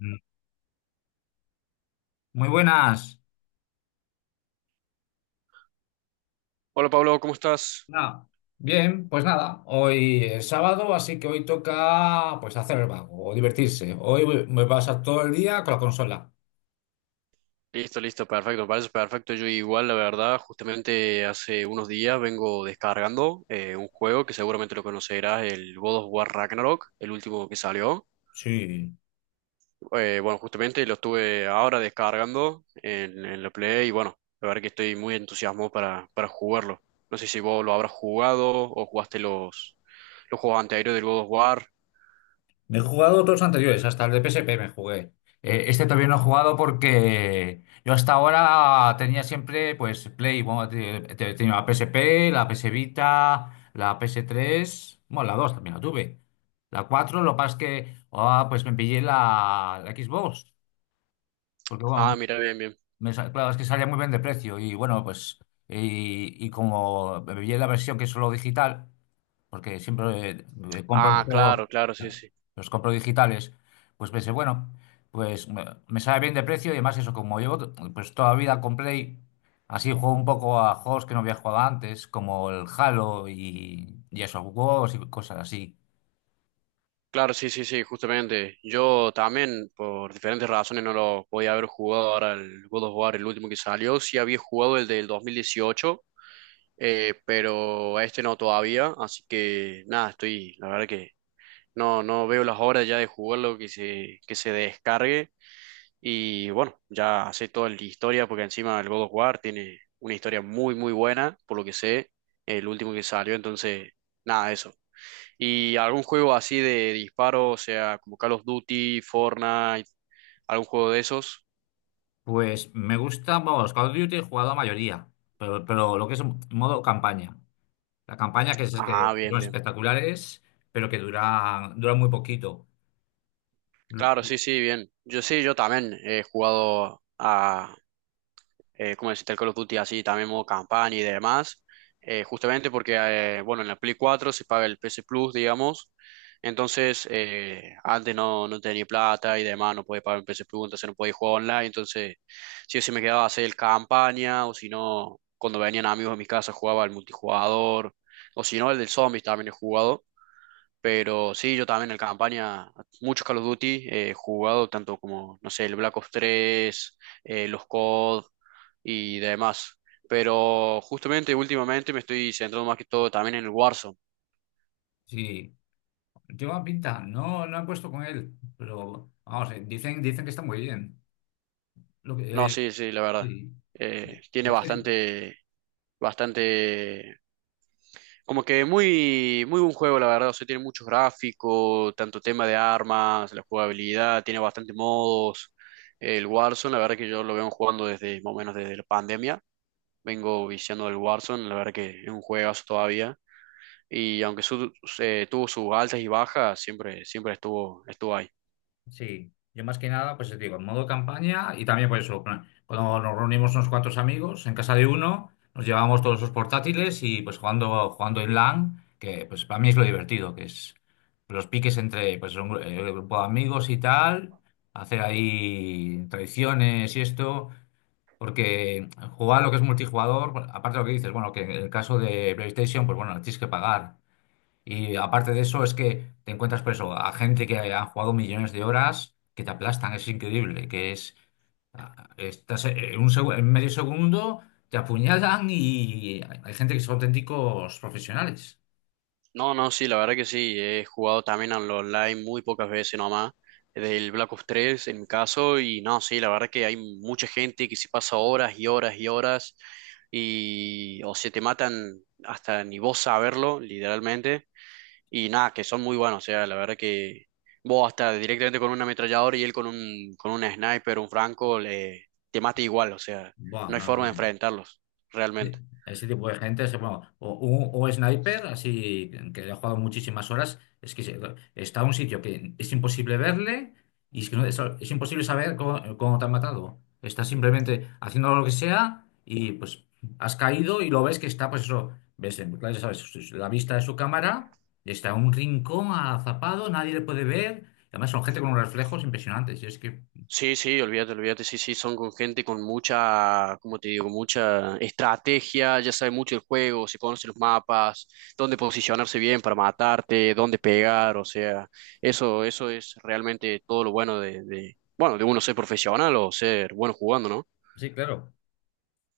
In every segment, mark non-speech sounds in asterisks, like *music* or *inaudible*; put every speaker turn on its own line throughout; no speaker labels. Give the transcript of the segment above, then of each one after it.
Mm, Muy buenas.
Hola Pablo, ¿cómo estás?
Nada. Bien, pues nada, hoy es sábado, así que hoy toca pues hacer el vago o divertirse. Me pasa todo el día con la consola.
Listo, listo, perfecto, me parece perfecto. Yo igual, la verdad, justamente hace unos días vengo descargando un juego que seguramente lo conocerás, el God of War Ragnarok, el último que salió.
Sí,
Bueno, Justamente lo estuve ahora descargando en la Play y bueno, la verdad que estoy muy entusiasmado para jugarlo. No sé si vos lo habrás jugado o jugaste los juegos anteriores del God of War.
me he jugado todos los anteriores, hasta el de PSP me jugué. Este todavía no he jugado porque yo hasta ahora tenía siempre pues Play, bueno, tenía la PSP, la PS Vita, la PS3 bueno, la 2 también la tuve. La 4 lo que pasa es que pues me pillé la Xbox. Porque
Ah,
bueno,
mira, bien, bien.
Claro, es que salía muy bien de precio y bueno, pues y como vi en la versión que es solo digital, porque siempre compro los
Ah,
juegos,
claro, claro, sí, sí.
los compro digitales, pues pensé, bueno, pues me sale bien de precio y además eso, como pues toda la vida con Play, así juego un poco a juegos que no había jugado antes, como el Halo y esos juegos y cosas así.
Claro, sí, sí, sí, justamente. Yo también, por diferentes razones, no lo podía haber jugado ahora el God of War, el último que salió. Sí había jugado el del 2018, pero a este no todavía. Así que nada, estoy, la verdad que no veo las horas ya de jugarlo que se descargue. Y bueno, ya sé toda la historia, porque encima el God of War tiene una historia muy, muy buena, por lo que sé, el último que salió. Entonces, nada, eso. ¿Y algún juego así de disparo, o sea, como Call of Duty, Fortnite, algún juego de esos?
Pues me gusta, vamos, Call of Duty he jugado la mayoría, pero lo que es modo campaña. La campaña que es
Ah,
que son
bien, bien.
espectaculares, pero que dura muy poquito.
Claro, sí, sí, bien. Yo sí, yo también he jugado a, como decirte, el Call of Duty así, también modo campaña y demás, bueno, en la Play 4 se paga el PS Plus, digamos, entonces antes no tenía plata y demás, no podía pagar el PS Plus, entonces no podía jugar online, entonces sí o sí me quedaba a hacer el campaña, o si no, cuando venían amigos a mi casa jugaba el multijugador, o si no, el del Zombies también he jugado, pero sí, yo también en campaña, muchos Call of Duty he jugado, tanto como, no sé, el Black Ops 3 los COD y demás. Pero justamente últimamente me estoy centrando más que todo también en el Warzone.
Sí, lleva pinta. No, no he puesto con él, pero vamos, dicen que está muy bien. Lo
No,
que, eh,
sí, sí, la verdad.
sí. De-
Tiene
de- este
bastante, bastante, como que muy, muy buen juego, la verdad. O sea, tiene muchos gráficos, tanto tema de armas, la jugabilidad, tiene bastante modos. El Warzone, la verdad que yo lo vengo jugando desde, más o menos desde la pandemia. Vengo viciando del Warzone, la verdad que es un juegazo todavía. Y aunque su- Tuvo sus altas y bajas, siempre, siempre estuvo, estuvo ahí.
Sí, yo más que nada, pues te digo, en modo campaña y también por eso, plan, cuando nos reunimos unos cuantos amigos en casa de uno, nos llevamos todos los portátiles y pues jugando en LAN, que pues para mí es lo divertido, que es los piques entre pues grupo de amigos y tal, hacer ahí tradiciones y esto, porque jugar lo que es multijugador, bueno, aparte de lo que dices, bueno, que en el caso de PlayStation, pues bueno, tienes que pagar. Y aparte de eso, es que te encuentras preso a gente que ha jugado millones de horas que te aplastan, es increíble, que es, estás en un en medio segundo, te apuñalan y hay gente que son auténticos profesionales.
No, no, sí, la verdad que sí. He jugado también al online muy pocas veces nomás. Del Black Ops 3 en mi caso. Y no, sí, la verdad que hay mucha gente que se pasa horas y horas y horas. Y o se te matan hasta ni vos saberlo, literalmente. Y nada, que son muy buenos, o sea, la verdad que vos hasta directamente con un ametrallador y él con un sniper, un franco, le, te mata igual, o sea, no hay
No,
forma de
bueno.
enfrentarlos,
Sí.
realmente.
Ese tipo de gente es bueno, o sniper, así que ha jugado muchísimas horas, está en un sitio que es imposible verle y es que es imposible saber cómo te han matado. Estás simplemente haciendo lo que sea y pues has caído y lo ves que está, pues eso, ves, claro, ya sabes, la vista de su cámara, está en un rincón azapado, nadie le puede ver. Además son gente con unos reflejos impresionantes.
Sí, sí, olvídate, olvídate, sí, sí, son con gente con mucha, como te digo, mucha estrategia, ya sabe mucho el juego, se conoce los mapas, dónde posicionarse bien para matarte, dónde pegar, o sea, eso es realmente todo lo bueno bueno, de uno ser profesional o ser bueno jugando, ¿no?
Sí, claro.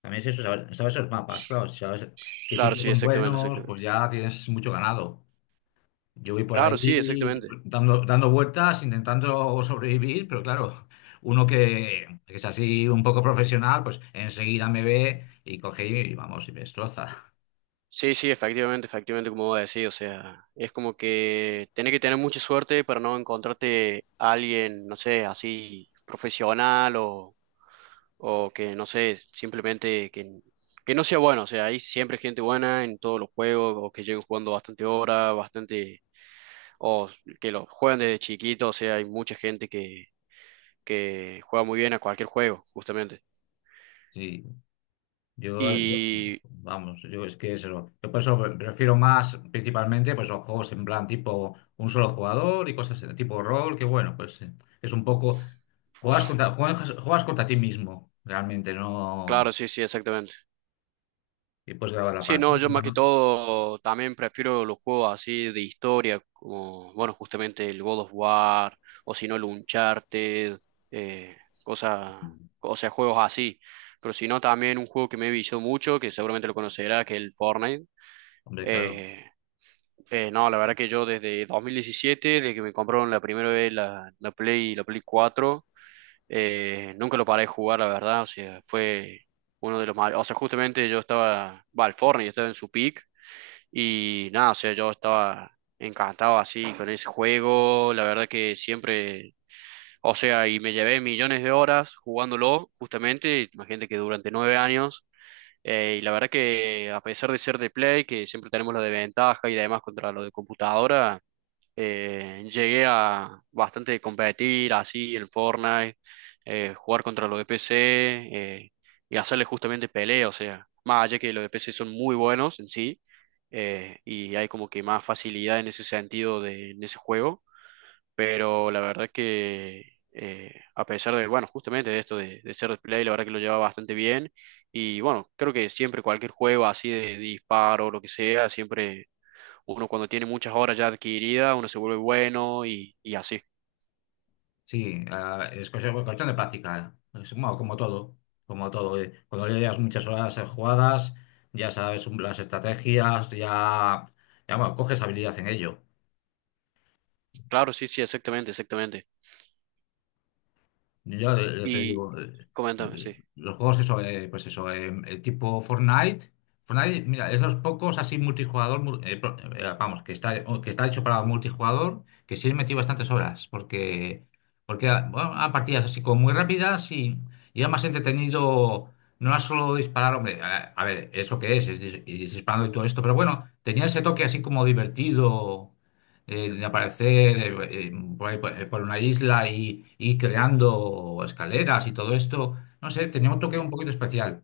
También es eso, saber esos mapas, claro. Si sabes qué
Claro,
sitios
sí,
son
exactamente,
buenos, pues
exactamente.
ya tienes mucho ganado. Yo voy por
Claro, sí,
ahí
exactamente.
dando vueltas, intentando sobrevivir, pero claro, uno que es así un poco profesional, pues enseguida me ve y coge y vamos, y me destroza.
Sí, sí, efectivamente, efectivamente, como voy a decir, o sea, es como que tenés que tener mucha suerte para no encontrarte a alguien, no sé, así profesional o que, no sé, simplemente que no sea bueno, o sea, hay siempre gente buena en todos los juegos o que lleguen jugando bastante horas, bastante, o que lo juegan desde chiquito, o sea, hay mucha gente que juega muy bien a cualquier juego, justamente.
Sí. Yo, yo-
Y
vamos, yo es que es eso. Yo por eso me refiero más principalmente pues, a juegos en plan tipo un solo jugador y cosas de tipo rol, que bueno, pues es un poco. Juegas contra ti mismo, realmente, no.
claro, sí, sí, exactamente.
Y puedes grabar la
Sí, no, yo
partida.
más que todo también prefiero los juegos así de historia, como, bueno, justamente el God of War, o si no el Uncharted, eh, cosa- o sea, juegos así. Pero si no, también un juego que me vició mucho, que seguramente lo conocerá, que es el Fortnite.
Hombre, claro.
Eh, no, la verdad que yo desde 2017, desde que me compraron la primera vez la Play 4, nunca lo paré de jugar, la verdad. O sea, fue uno de los mayores. O sea, justamente yo estaba, va, al Fortnite, estaba en su peak y nada, o sea, yo estaba encantado así con ese juego, la verdad que siempre, o sea, y me llevé millones de horas jugándolo, justamente, imagínate que durante 9 años, y la verdad que a pesar de ser de Play, que siempre tenemos la desventaja y además contra lo de computadora, llegué a bastante competir así en Fortnite, jugar contra los de PC y hacerle justamente pelea, o sea, más allá que los de PC son muy buenos en sí, y hay como que más facilidad en ese sentido de, en ese juego, pero la verdad que a pesar de, bueno, justamente de esto de ser de play, la verdad que lo lleva bastante bien y bueno, creo que siempre cualquier juego así de disparo o lo que sea, siempre uno cuando tiene muchas horas ya adquiridas, uno se vuelve bueno y así.
Sí, es cuestión de práctica. Es, bueno, como todo, como todo. Cuando ya llevas muchas horas jugadas, ya sabes las estrategias, ya bueno, coges habilidad en ello.
Claro, sí, sí, exactamente, exactamente.
Ya te
Y
digo,
coméntame, sí.
los juegos, eso, pues eso, tipo Fortnite. Fortnite, mira, es los pocos así multijugador, vamos, que está, o que está hecho para multijugador, que sí he metido bastantes horas, porque bueno, a partidas así como muy rápidas y era más entretenido, no era solo disparar, hombre, a ver, eso que es, y disparando y todo esto, pero bueno, tenía ese toque así como divertido de aparecer eh, eh, por ahí, por una isla y ir creando escaleras y todo esto. No sé, tenía un toque un poquito especial,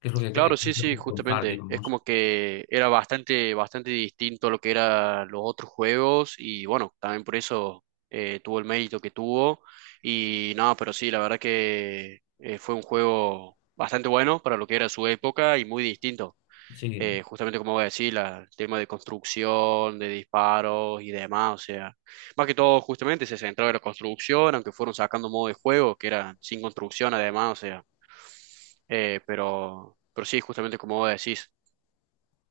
que es lo
Claro, sí,
lo
sí,
que contar,
justamente. Es
digamos.
como que era bastante, bastante distinto a lo que eran los otros juegos y bueno, también por eso tuvo el mérito que tuvo. Y no, pero sí, la verdad que fue un juego bastante bueno para lo que era su época y muy distinto.
Sí.
Justamente como voy a decir, el tema de construcción, de disparos y demás, o sea, más que todo justamente se centraba en la construcción, aunque fueron sacando modo de juego que era sin construcción además, o sea, pero sí, justamente como vos decís,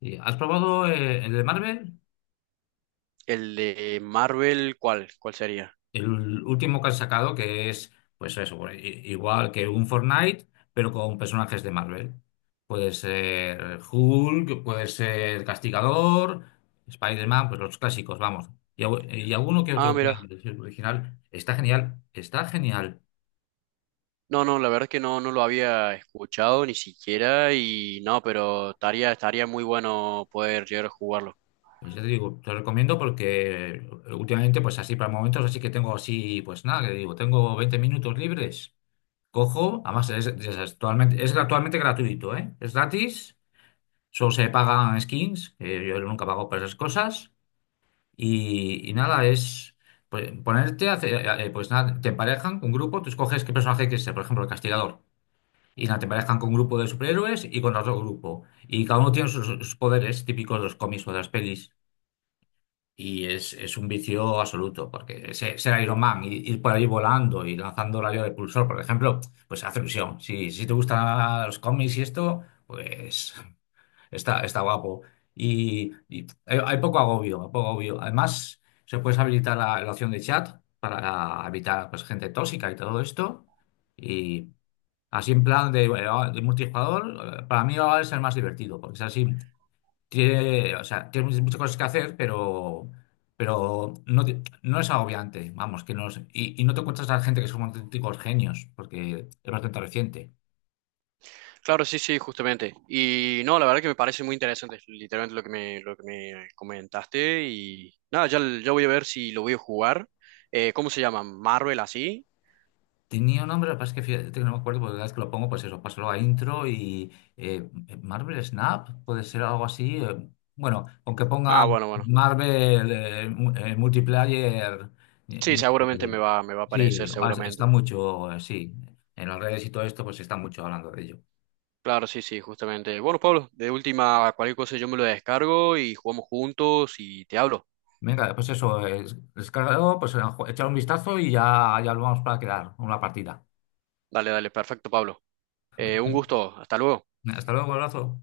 Y, ¿has probado el de Marvel?
el de Marvel, ¿cuál, cuál sería?
El último que han sacado, que es, pues eso, pues, igual que un Fortnite, pero con personajes de Marvel. Puede ser Hulk, puede ser Castigador, Spider-Man, pues los clásicos, vamos. Y, y alguno que
Ah,
otro que
mira,
es original. Está genial, está genial.
no, no, la verdad es que no, no lo había escuchado ni siquiera y no, pero estaría, estaría muy bueno poder llegar a jugarlo.
Pues ya te digo, te lo recomiendo porque últimamente, pues así para momentos, así que tengo así, pues nada, que digo, tengo 20 minutos libres. Cojo, además es actualmente gratuito, ¿eh? Es gratis. Solo se pagan skins, que yo nunca pago por esas cosas. Y nada, es pues, pues nada, te emparejan con un grupo, tú escoges qué personaje quieres ser, por ejemplo, el castigador. Y nada, te emparejan con un grupo de superhéroes y con otro grupo. Y cada uno tiene sus poderes típicos de los cómics o de las pelis. Y es un vicio absoluto, porque ser Iron Man, y ir por ahí volando y lanzando rayo de pulsor, por ejemplo, pues hace ilusión. Si te gustan los cómics y esto, pues... Está, está guapo. Y hay poco agobio, hay poco agobio. Además, se puede habilitar la opción de chat para evitar pues, gente tóxica y todo esto. Y así en plan de multijugador, para mí ahora es el más divertido, porque es así, tiene, o sea, tiene muchas muchas cosas que hacer, pero no, no es agobiante, vamos, que no es- y no te encuentras a gente que son auténticos genios, porque es bastante reciente.
Claro, sí, sí, justamente. Y no, la verdad que me parece muy interesante, literalmente lo que me comentaste. Y nada, ya, ya voy a ver si lo voy a jugar. ¿Cómo se llama? ¿Marvel así?
Tenía un nombre, lo que pasa es que fíjate que no me acuerdo, porque cada vez que lo pongo, pues eso, paso luego a intro y eh, Marvel Snap, puede ser algo así. Bueno, con que ponga
Ah, bueno, bueno.
Marvel Multiplayer. eh,
Sí,
ya-
seguramente me va a
Sí,
aparecer,
está
seguramente.
mucho, sí. En las redes y todo esto, pues está mucho hablando de ello.
Claro, sí, sí, justamente. Bueno, Pablo, de última, cualquier cosa yo me lo descargo y jugamos juntos y te hablo.
Venga, pues eso, descargado, pues echar un vistazo ya lo vamos para quedar, una partida.
Dale, dale, perfecto, Pablo. Un
*laughs*
gusto, hasta luego.
Hasta luego, abrazo.